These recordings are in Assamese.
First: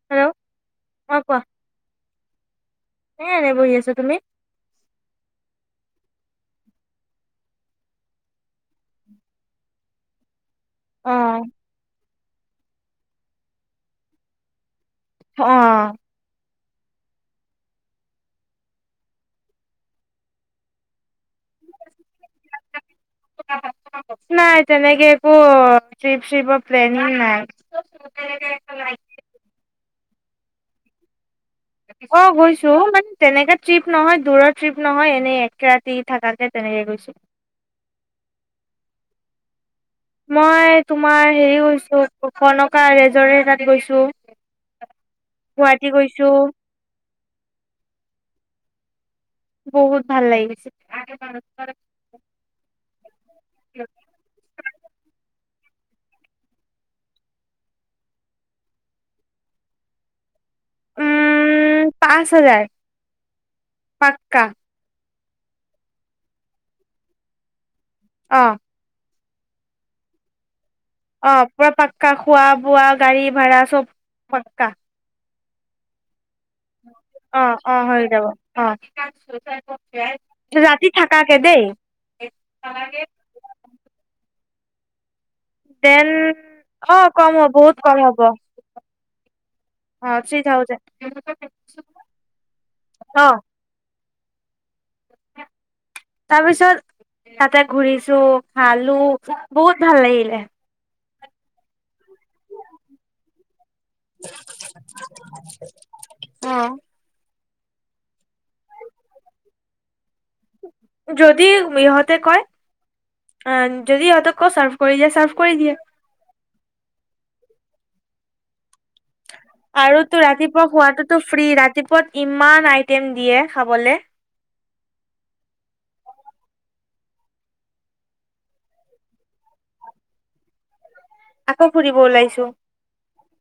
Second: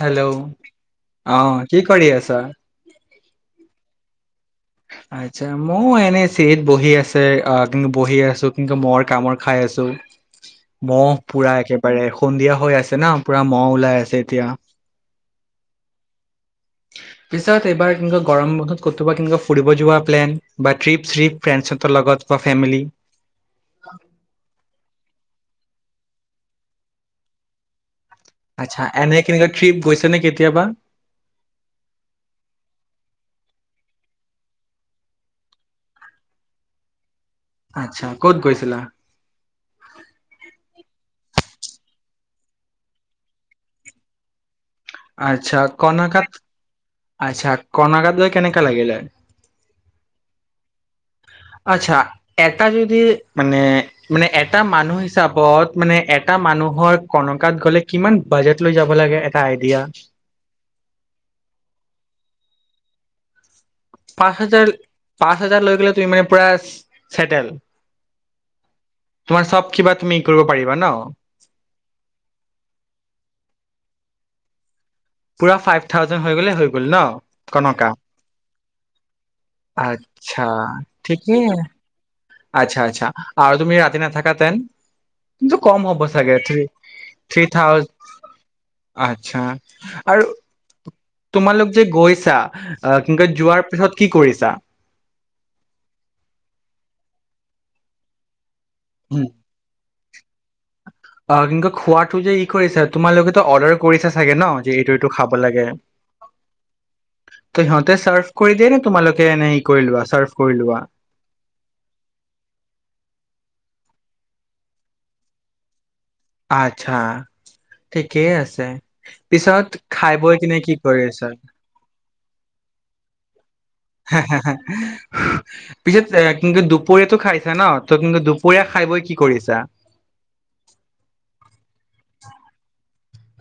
হেল্ল' অ' কোৱা আহ কি কৰি আছা। এ এনে বহি আছো তুমি। আচ্ছা ময় এনেই চিৰিত বহি আছে আহ কিন্তু বহি আছো কিন্তু মৰ কামৰ খাই আছো। মহ অ' পুৰা একেবাৰে সন্ধিয়া। হৈ আছে ন পুৰা মহ ওলাই আছে এতিয়া। আহ পিছত এইবাৰ কেনেকুৱা গৰম বন্ধত কতোবা কেনেকুৱা। ফুৰিব যোৱা প্লেন বা ট্ৰিপ চ্ৰিপ। ফ্ৰেণ্ডছ হঁতৰ লগত বা ফেমিলি। অ ত্ৰিপ চিপ প্লেনি নাই। আচ্ছা এনে কেনেকুৱা ট্ৰিপ গৈছে। নে কেতিয়াবা। অ গৈছো মানে তেনেকে ট্ৰিপ নহয় দূৰৰ ট্ৰিপ নহয় এনেই একে ৰাতি থকাকে তেনেকে গৈছো। আচ্ছা ক'ত গৈছিলা। মই তোমাৰ হেৰি গৈছো কনকা ৰিজৰ্ট তাত গৈছো। আচ্ছা গুৱাহাটী গৈছো কণাকাত আচ্ছা কণাকাত গৈ কেনেকা লাগিলে। বহুত ভাল লাগিছে। আচ্ছা এটা যদি মানে মানে এটা মানুহ হিচাপে। মানে এটা মানুহৰ কনকাত গ'লে কিমান বাজেট লৈ যাব লাগে এটা আই। এতিয়া উম পাঁচ হাজাৰ পাক্কা পাহজল পাঁচ হাজাৰ লৈ গলে তুমি মানে পুৰা ছেটেল অ তোমাৰ চব কিবা তুমি কৰিব পাৰিব অ পুৰা পাক্কা খোৱা বোৱা গাড়ী ভ়াৰা চব পকা পুৰা ফাইভ থাউজে অ অ হৈ যাব অ আচ্ছা ৰাতি ঠিকেই থাকাকে দেই আচ্ছা আচ্ছা আৰু তুমি ৰাতি নাথাকাতেন কিন্তু কম হ'ব দেন চাগে থ অ থ কম হ'ব বহুত থাউজে কম হ'ব আচ্ছা অ আৰু থ্ৰী থাউজেণ্ড তোমালোক যে গৈছা কিন্তু অ যোৱাৰ পিছত কি কৰিছা তাৰপিছত তাতে ঘূৰিছো ভালো উম বহুত ভাল [unintelligible] অ কিকু খোৱা যে ই কৰিছা তোমালোকেেতো অৰ্ডাৰ কৰিছা চাগে ন যে এইটো এইটো খাব লাগে অ ত সিহঁতে চাৰ্ভ কৰি দিয় নে তোমালোকে এনে হি কৰি লোৱা চাৰ্ফ যদি ইহঁতে কয় আ যদি ইহঁতে ক' চাৰ্ভ কৰি দিয়ে চাৰ্ভ কৰি দিয়ে আচ্ছা কে আছে পিছত আৰু খাই তো বৈ কিনে ৰাতিপুৱা কি কৰি খোৱাতোতো আছা ফ্ৰী ৰাতিপুৱাত ইমান আইটেম দিয়ে খাব হ পিছত কিন্তু দুপৰীয়াটো খাইছা ন ত কিন্তু দুপৰীয়া খাই বই কি কৰিছা আকৌ ফুৰিব ওলাইছো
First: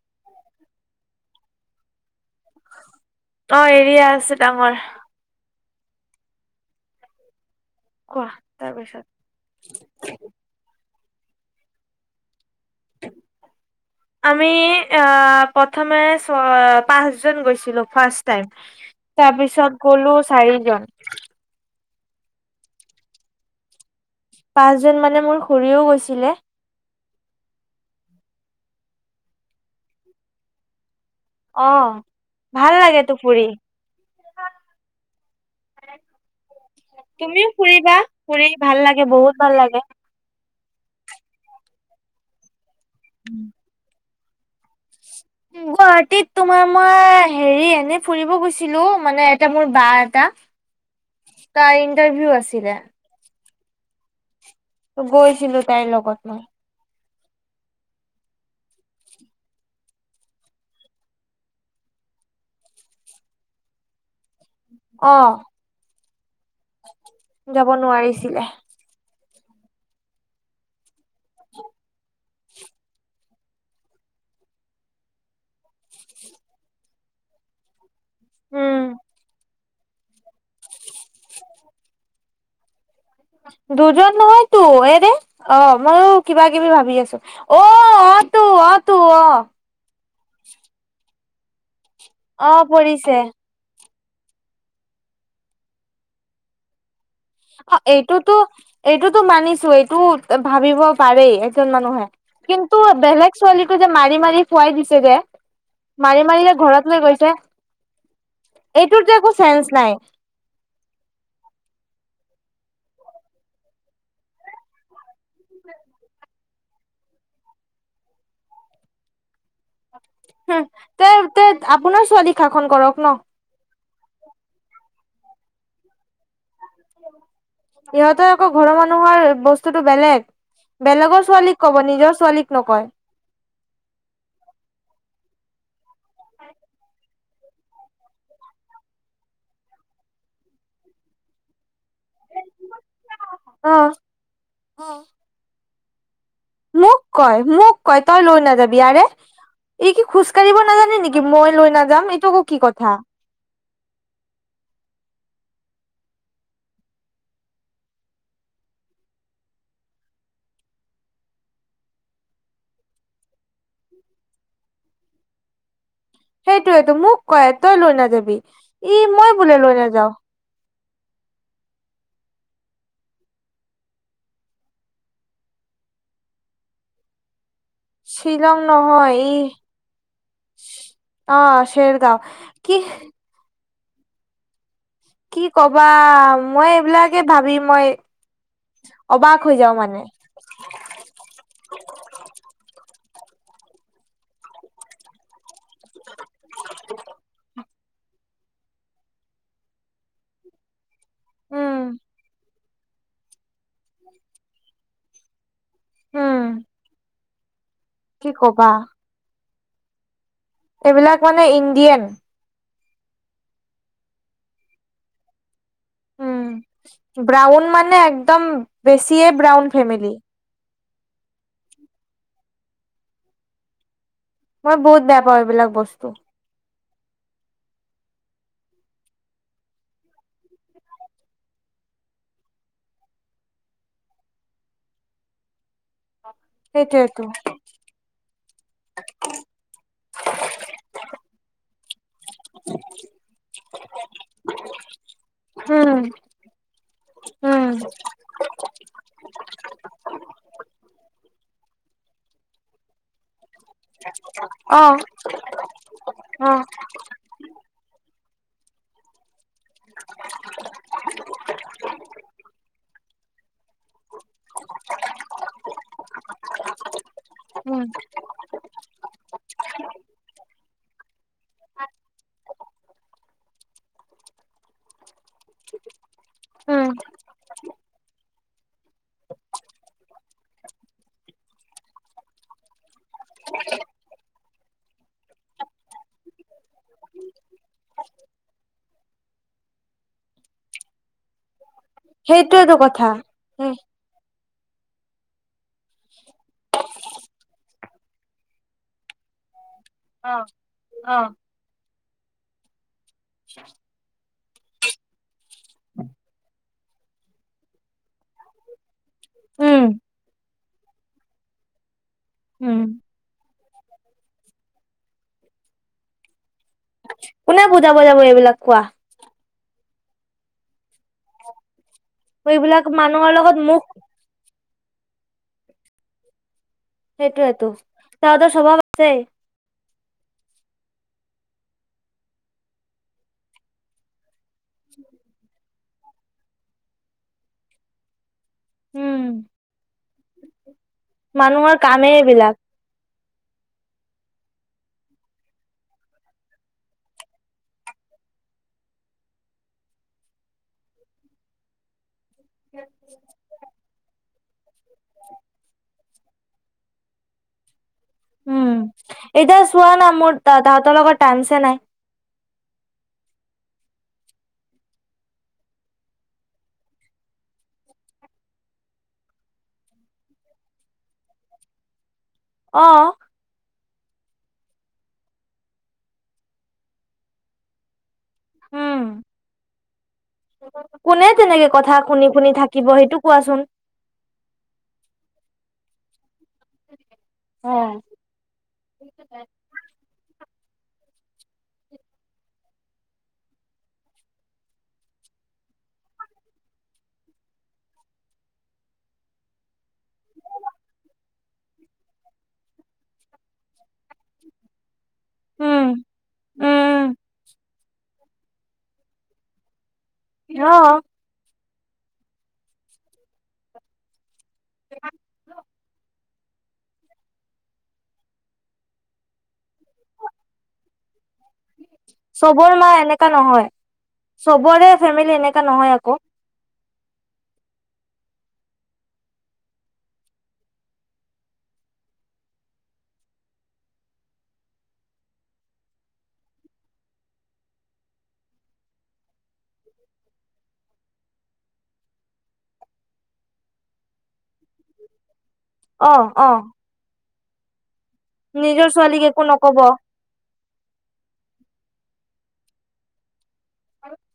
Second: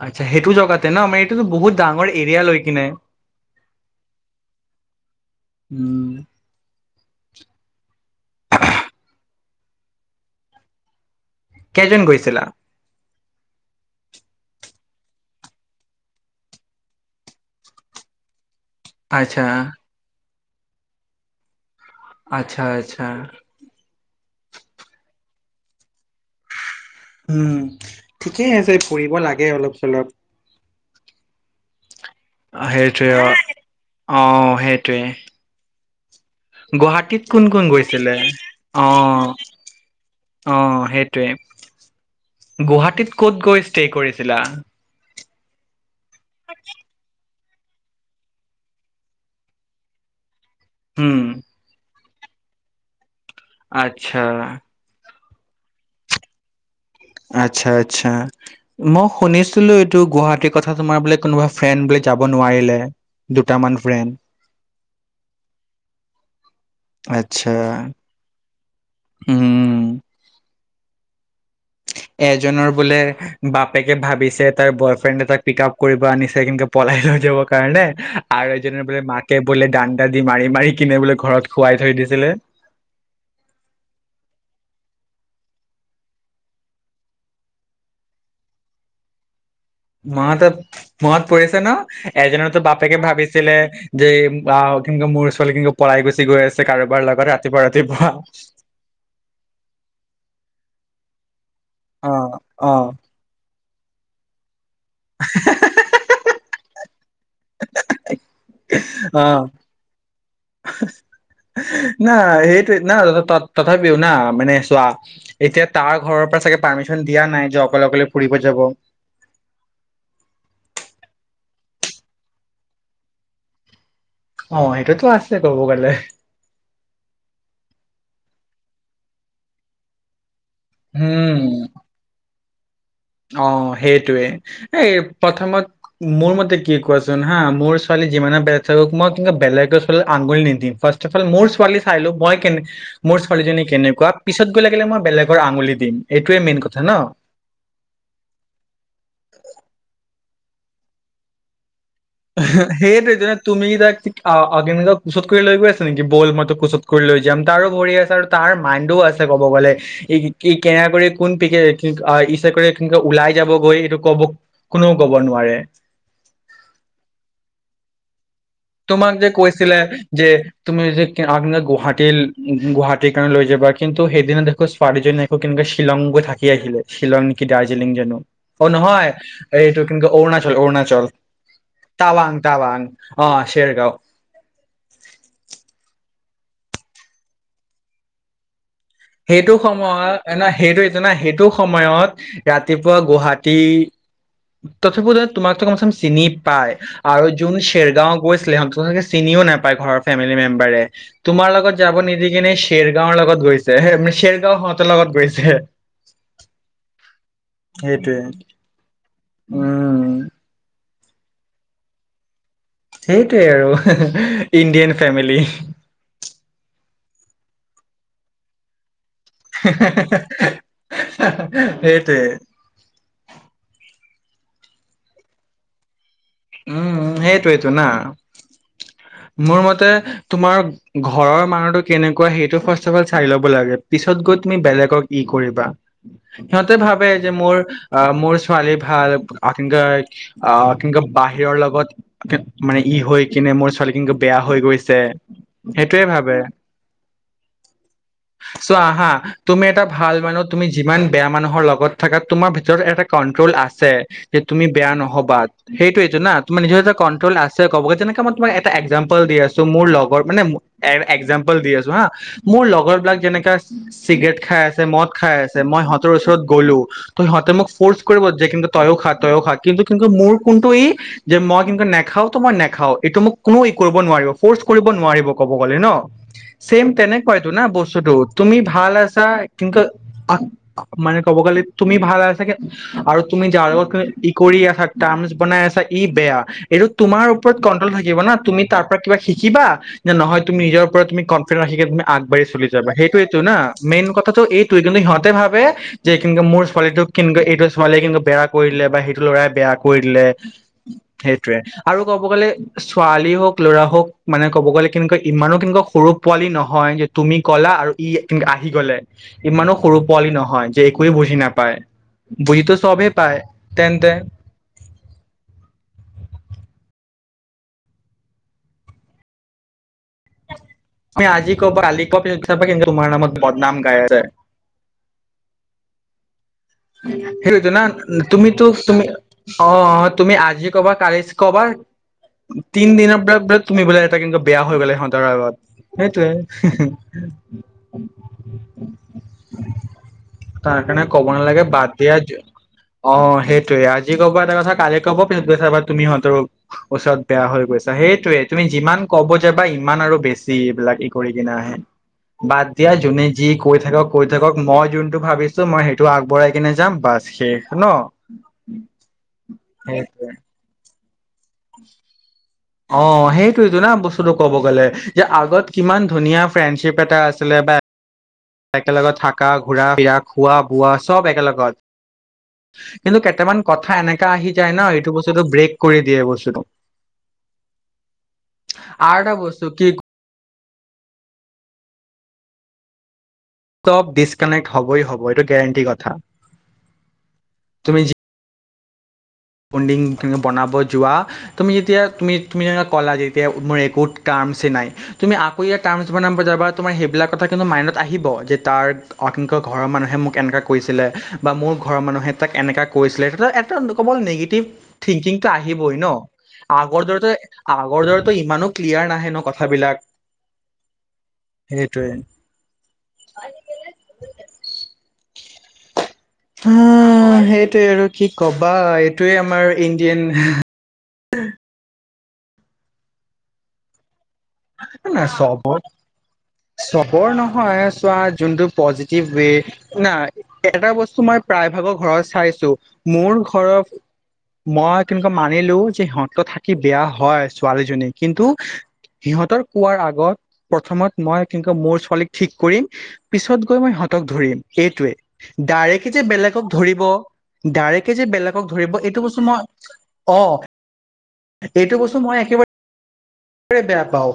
আচ্ছ সেইটো জগাতে ন মমাৰ এইটোতো বহুত ডাঙৰ এৰিয়া লৈ কিনে অ এৰিয়া আছে ডাঙৰ উম কোৱা তাৰপিছত কেইজন গৈছিলা আমি প্ৰথমে পাঁচ জন গৈছিলো ফাৰ্ষ টাইম তাৰ আচ্ছা পিছত গ'লো চাৰিজন আচ্ছা আচ্ছা পাঁচ জন মানে মোৰ খৰিও গৈছিলে উম ঠিকেই আছে ফঢ়ব লাগে অলপ চলপ অ ভাল লাগেতো সেইটোৱে ফুৰি। অ সেইটোৱে [unintelligible] গুৱাহাটীত কোন তুমিও কোন ফুৰিবা গৈছিলে ফুৰি ভাল অ লাগে বহুত ভাল লাগে অ সেইটোৱে গুৱাহাটীত ক'ত গৈ ষ্টে কৰিছিলা [unintelligible] তোমাৰ মই হেৰি এনেই ফুৰিব গৈছিলো মানে এটা মোৰ বা এটা উম তাই ইটাৰভিউ আছিলে আচ্ছা গৈছিলো তাইৰ লগত মই। আচ্ছা আচ্ছা মই শুনিছিলো, এইটো গুৱাহাটীৰ কথা তোমাৰ বোলে কোনোবা ফ্ৰেণ্ড বোলে যাব নোৱাৰিলে, দুটামান ফ্ৰেণ্ড। অ। আচ্ছা যাব নোৱাৰিছিলে। উম। এজনৰ বোলে বাপেকে ভাবিছে তাৰ বয়ফ্ৰেণ্ড এ তাক পিক আপ কৰিব আনিছে, কিন্তু পলাই লৈ যাব কাৰণে। আৰু উম। এজনে বোলে মাকে বোলে দান্দা দি মাৰি মাৰি কিনে বোলে ঘৰত শুৱাই থৈ দিছিলে। দুজন নহয়তো এৰে অ মইো কিবা কিবি ভাবি আছো অ অ তটো অ তটো অ। মনতত মনত পৰিছে ন? অ এজনতো বাপেকে পৰিছে ভাবিছিলে দে আহ কিন্তু মোৰ ছোৱালী কিন্তু পলাই গুচি গৈ আছে কাৰোবাৰ লগত। ৰাতিপুৱা অ ৰাতিপুৱা এইটোতো এইটোতো মানিছো এইটো ভাবিব পাৰে। মানুহে অ অ কিন্তু বেলেগ ছোৱালী যে মাৰি মাৰি শুৱাই দিছে দে মাৰি মাৰি ঘৰত লৈ গৈছে। এইটোত যে অ একো চেন্স নাই না সেই না তথাপিও না, মানে চোৱা এতিয়া তাৰ ঘৰৰ পৰা চাগে পাৰ্মিচন দিয়া নাই যে অকলে অকলে ফুৰিব যাব। হো তই তই আপোনাৰ ছোৱালী শাসন কৰক ন। অ এইটো আছে কব গলে। ইহঁতে আকৌ ঘৰৰ মানুহৰ বস্তুতটো বেলেগ। বেলেগৰ ছোৱালীক ক'ব নিজৰ ছোৱালীক নকয়। অঁ সেইটোৱে এ প্ৰথমত মোৰ মতে কি কোৱাচোন হাঁ, মোৰ ছোৱালী যিমানে বেয়া থাকক মই কিন্তু বেলেগৰ ছোৱালী আগুলি নিদিম ফাৰ্ষ্ট অফ অল মোৰ ছোৱালী চাইলো মই কেনে মোৰ ছোৱালীজনী অ', কেনেকুৱা, পিছত গৈ লাগিলে মই বেলেগৰ আঙুলিত দিম। এইটোৱেই মেইন কথা ন। মোক কয় মোক কয় তই লৈ নাযাবি আৰে এই কি খোজকাঢ়িব নাজানে নেকি মই লৈ নাজ সেইটো তুমি তাক অডিনিলক কুচত কৰি লৈ গৈ নেকি বল মই তোক কোচত কৰি লৈ যাম। তাৰো ভৰি আছে আৰু তাৰ মাইণ্ডও আছে কব গ'লে, ই কেনে কৰি কোন প ইচ কৰি কেনেক ওলাই যাবগৈ সেইটো কব কোনেও কব নোৱাৰে। সেইটোয়েটো মোক কয় তই লৈ নাযাবি। ই তোমাক যে মই বোলে লৈ কৈছিলে নাযাও যে, তুমি আপ গুৱাহাটীৰ গুৱাহাটীৰ কাৰণে লৈ যাবা কিন্তু সেইদিনা দেখো কো শ্বিলংগ থাকিয গৈ থাকি আহিলে শ্বিলং কি দাৰ্জিলিং যো শ্বিলং অঁ নহয় ই এইটো কিন্তু অৰুণাচল অৰুণাচল অ', চেৰগাঁও টাৱাং কি টাৱাং অঁ শেই গাঁও ও কি কবা মই এইবিলাকে ভাবি মই অবাক সেইটো হৈ যাও মানে সময়ত ন সেইটো সেইটো সময়ত ৰাতিপুৱা গুৱাহাটী পথত তোমাক চোন চিনি পায় আৰু যোন--া খেৰগাঁও গৈছিলে সিহঁত চে চিনিও নাপায় ঘৰৰ ফেমিলি মেম্বাৰে তোমাৰ লগত উম, যাব নিদিকনে চেৰগাঁৱৰ লগত গৈছে সেইানে চেৰগাঁও সহঁতৰ লগত গৈছে উম কি কবা সেইটোৱে উম এইবিলাক মানে ইণ্ডিয়ান সেইটোৱে আৰু ইণ্ডিয়ান ফেমিলি উম ব্ৰাউন মানে একদম, বেছিয়ে ব্ৰাউন ফেমিলি। হাঁ হাঁ সেইটোৱেই, মই বহুত বেয়া পাওঁ এইবিলাক বস্তু, উম সেইটোয়টো না মোৰ মতে তোমাৰ ঘৰৰ মানুহটো কেনেকুৱা সেইটো ফাৰ্ষ্ট চাই ল'ব লাগে পিছত গৈ তুমি বেলেগক ই কৰিবা। সিহঁতে ভাবে সেইটোয়েতো যে মোৰ আহ মোৰ ছোৱালী ভাল আং অঁ কেনেকুৱা, বাহিৰৰ লগত মানে ই হৈ কিনে মোৰ ছোৱালী কিনু বেয়া হৈ গৈছে, উম সেইটোৱেই ভাবে। উম চোৱা আহা তুমি এটা ভাল মানুহ তুমি যিমান বেয়া মানুহৰ লগত থাকা তোমাৰ ভিতৰত এটা কন্ট্ৰল আছে। যে তুমি অ বেয়া নহবা সেইটোৱে টো না অ তোমাৰ নিজৰ এটা কন কনটোল আছে ক'ব যেনেকে মই তোমাক এটা একযাম্পুল দি আছো, মোৰ লগৰ মানে একজাম্পুল দি আছো হা মোৰ লগৰ বিলাক যেনে চিগেৰেট খাই আছে মদ খাই আছে মই সিহঁতৰ ওচৰত গ'লো ত সিহঁতে মোক উম ফ'ৰ্চ কৰিব যে কিন্তু তইয়ো খা তইয়ো খা কিন্তু কিন্তু মোৰ, কোনটো ই, যে মই কিন্তু নেখাও ত মই নেখাও এইটো মোক কোনো ই কৰিব নোৱাৰিব ফৰ্চ কৰিব নোৱাৰিব ক'ব গ'লে ন চেম উম তেনেকুৱায় তো না বস্তু। ছোতো তুমি ভাল আছা কিন্তু আ মানে ক'ব গ'লে তুমি ভাল আছা আৰু তুমি যাৰ লগত তুমি মই কৰি থাক বনাই আছা ই বেয়া এইটো তোমাৰ ওপৰত কন্ট্ৰল থাকিব না তুমি তাৰ পৰা কিবা শিকিবা নে নহয় তুমি নিজৰ ওপৰত তুমি কনফিউ ৰাখিবা। তুমি আগবাঢ়ি চলি সেইটোয়েতো যাবা কথা সেইটোয়ে টো না উম মেইন কথাটো এইটো। তু কিন্তু সিহঁতে ভাবে যে কিন্তু মোৰ ছোৱালীটোক কিন্তু এইটো ছোৱালীয়ে কিন্তু বেয়া কৰি দিলে বা সেইটো ল'ৰাই বেয়া কৰি দিলে অ উ অ সেইটোৱে আৰু ক'ব গ'লে ছোৱালী হওঁক ল'ৰা হওঁক মানে ক'ব গ'লে কেনেকুৱা ইমানো কেনেকুৱা সৰু পোৱালি নহয় যে তুমি কলা আৰু ই আহি গলে ইমানো উম সৰু পোৱালি নহয় যে একোৱে বুজি নাপায় বুজি টো উম চবেই পায় তেন্তে কোনে বুজাব যাব এইবিলাক কোৱা তুমি আজি ক'বা কালি চবে চবভাগে এইবিলাক কেনেকে তোমাৰ নামত মানুহৰ লগত বদনাম মুখ গাই আছে সেইটোয়েতো সেইতো না তহঁতৰ তুমিতো স্বভাৱ তুমি আছেই অ অ তুমি আজি ক'বা কালি কবা তিন দিনৰ বিলাক ব তুমি বোলে এটা কিন্তু বেয়া হৈ গ'লে সিহঁতৰ আগত সেইটোৱে হে হে। উম তাৰ কাৰণে ক'ব নেলাগে কামে এইবিলাক অ সেইটোৱে আজি ক'ব এটা কথা কালি ক'ব পিছত গৈ চাবা তুমিহঁতৰ ওচৰত বেয়া হৈ গৈছা সেইটোয়ে তুমি যিমান ক'ব যাবা ইমান আৰু বেছি এইবিলাক ই কৰি কিনে আহে বাদ দিয়া জোনে যি কৰি থাকক কৈ থাকক মই যোনটো ভাবিছো মই সেইটো টো আগবঢ়াই কিনে যাম বাছ শেষ ন উম এতিয়া চোৱা না সেইটোৱে মোৰ দাদাহঁতৰ লগত টামচেই নাই অঁ সেইটোৱেইটো ন বস্তুটো ক'ব গ'লে যে আগত কিমান ধুনীয়া ফ্ৰেণ্ডশ্বিপ এটা আছিলে বা একেলগত থাকা ঘুৰা ফুৰা খোৱা বোৱা চব অ একেলগত কিন্তু কেইটামান কথা কথা এনেকা আহি যায় ন এইটো বস্তুটো ব্ৰেক কৰি দিয়ে এই বস্তুটো উম আৰু এটা বস্তু কি কোনে তেনেকে কথা শুনি শুনি থাকিব সেইটো। কোৱাচোন চব ডিচকানেক্ট হবই হব এইটো গেৰেণ্টি কথা [unintelligible] অহ। তুমি যি [inaudible] বণ্ডিং তে বনাব যোৱা। তুমি যেতিয়া তুমি যেনেকে ক'লা যে এতিয়া মোৰ একো টাৰ্মচই নাই, তুমি আকৌ ইয়াৰ টাৰ্মছ বনাব যাবা তোমাৰ সেইবিলাক কথা কিন্তু মাইণ্ডত আহিব যে তাৰ [unintelligible] ঘৰৰ মানুহে মোক এনেকুৱা কৰিছিলে বা মোৰ ঘৰৰ মানুহে তাক এনেকুৱা কৰিছিলে এটা কেৱল নিগেটিভ থিংকিংটো উম আহিবই ন? আগৰ উম দৰেটো আগৰ দৰেতো ইমানো ক্লিয়াৰ নাহে ন কথাবিলাক? অহ। সেইটোৱেই। [inaudible] উম সেইটোৱে আৰু কি কবা, এইটোৱে আৰু আমাৰ ইণ্ডিয়ান চবৰ মা এনেকা নহয়। চবৰে ফেমিলি চব এনেকা নহয় আকৌ। চবৰ নহয়। চোৱা যোনটো পজিটিভ ৱে, হোনা এটা বস্তু মই প্ৰায়ভাগৰ ঘৰত চাইছো। মোৰ ঘৰত মই তেনেকুৱা মানিলো যে সিহঁত থাকি বেয়া হয় ছোৱালীজনী কিন্তু সিহঁতৰ কোৱাৰ আগত প্ৰথমত মই কি মোৰ ছোৱালীক ঠিক কৰিম পিছত গৈ মই সিহঁতক ধৰিম সেইটোৱে। অ ডাইৰেক্ট যে অ বেলেগক ধৰিব ডাইৰেক্ট ডাইৰেক্ট যে বেলেগক নিজৰ ধৰিব ছোৱালীক এইটো একো বস্তু নকব মই অ অহ। সেইটো বস্তু মই একেবাৰে বেয়া পাও,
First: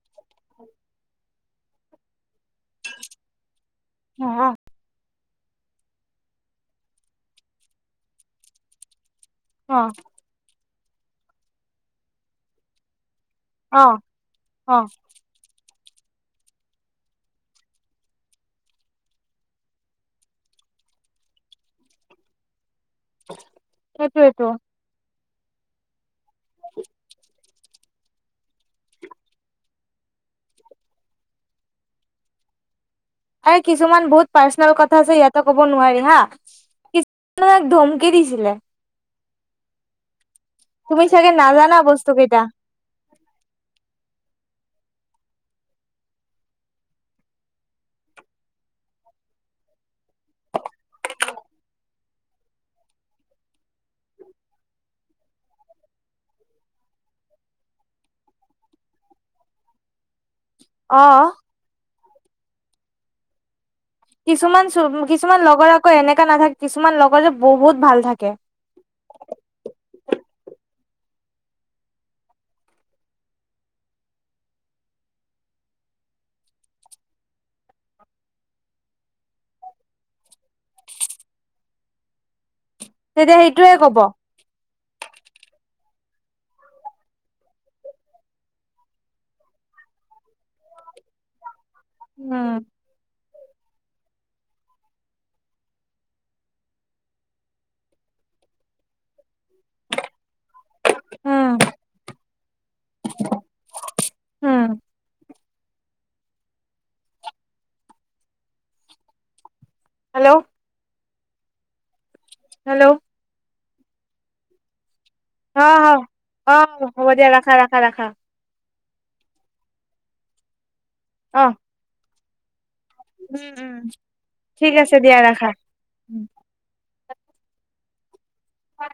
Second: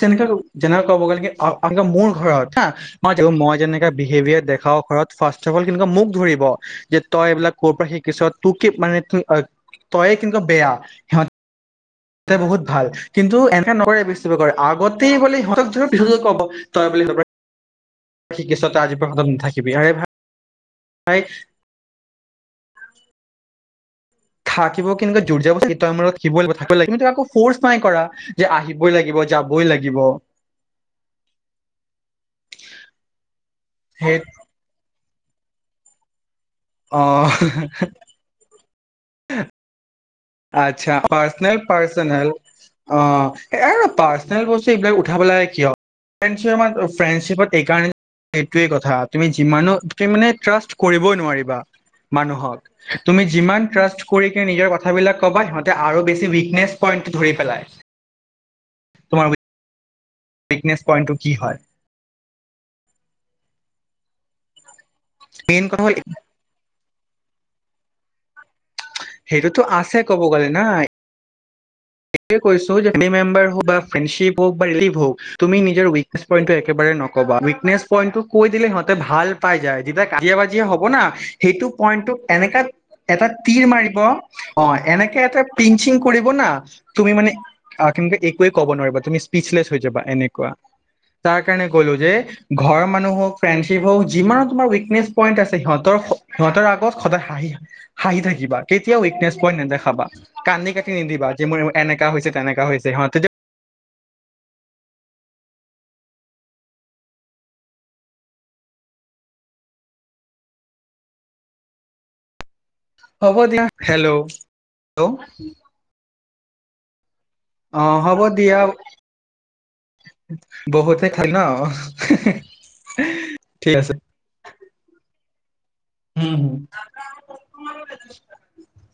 তেনেকে যেনেকে ক'ব গ'লে কি অন্তত মোৰ ঘৰত হা, মই জানো মই যেনে এটা বিহেভিয়াৰ দেখাও ঘৰত ফাষ্টঅফঅল কেনেকুৱা মোক ধৰিব, যে তই এইবিলাক ক'ৰ পৰা শিকিছ তোৰ কি মানে অ তই--তইয়ে কেনেকুৱা বেয়া। সিহঁত বহুত ভাল। কিন্তু এনেকে অ নকৰে বেছি কৰে অ আগতেইলে সিহঁত ধৰি পিছতে কব তই বুলি [inaudible] শিকিছ তই আজিৰ পৰা সদত নাথাকিবি আ ভ হয় [inaudible] হেতুৱেটো। [unintelligible] শিব থিব লাগ কিন্তুকৌ [unintelligible] তুমি টো আকো ফচ নাই কৰা, যে আহিবই লাগিব যাবই লাগিব। আৰু কিছুমান সেই বহুত পাৰ্চনেল কথা ক আছে ইয়াতেো ক'ব নোৱাৰি হা। অ কিছুমান ধমকি দিছিলে। হ [inaudible] আচ্ছা তুমি চাগে নাজানা বস্তু পাৰ্চেনেল-পাৰ্চেনেল। কেইটা অহ এই পাৰ্চেনেল বস্তু এইবিলাক উঠাবে কিয় ফ্ৰেণ্ডচিপত এই কাৰ এইটোৱে কথা তুমি যিমান তুমি মানে ট্ৰাষ্ট কৰিবই নোৱাৰিবা মানুহক তুমি যিমান ট্ৰাষ্ট কৰি নিজৰ কথাবিলাক কবা সিহঁতে আৰু বেছি উকনেছ পইন্ট ধৰি পেলাই। তোমাৰ উইকনেছ অ পইণ্টটো কি হয় কিছুমান ম কিছুমান মেইন লগৰ কথা আকৌ হ'ল এনেকা নাথাক তুমাৰ লগৰ যে বহুত ভাল থাকে সেইটোতো আছে ক'ব গ'লে নাই সেইটোয়ে কইছো এনি মেম্বাৰ হক বা ফেণ্ডচিপ হক ৰিলেটিভ হকউইনেছই কৈ দিলেহতে ভাল পাই যায় যেতিয়া কাজিয়া বাজিয় হব না সেইটো পই এনেকা এটা তেতিয়া ৰ সেইটোয়ে মাৰিব কব হয় এনেকে এটা পিংচিং কৰিব না তুমি মান আমে একোৱে ক'ব নোৱাৰিবা তুমি স্পিচলেছ হৈ যাবা এনেকুৱা তাক। কাৰণে গলো যে উম ঘৰ মানুহ হক ফ্ৰণ্ডশ্বিপ হওক যিমানো তোমাৰ উইকনেছ পইণ্ট আছে সিহঁতৰ সিহঁতৰ আগত সদায় হাঁহি হাঁহি থাকিব কেতিয়া উইকনেছ ক নেদে খাবা কান্দি কাটি নিদিবা উম এনেকা হৈছে তেনেকা হৈছে সিহঁতে উম হেল্ল' হেল্ল' হ'ব দিয়া হেল্ল' হেল্ল' অ অ হ'ব দিয়া। ৰাখা ৰাখা অ ৰাখা হ'ব দিয়া [inaudible] বহুতে খাই ন অ উ উম উম ঠিক আছে দিয়া ৰাখ হয় হম হম [unintelligible] হয়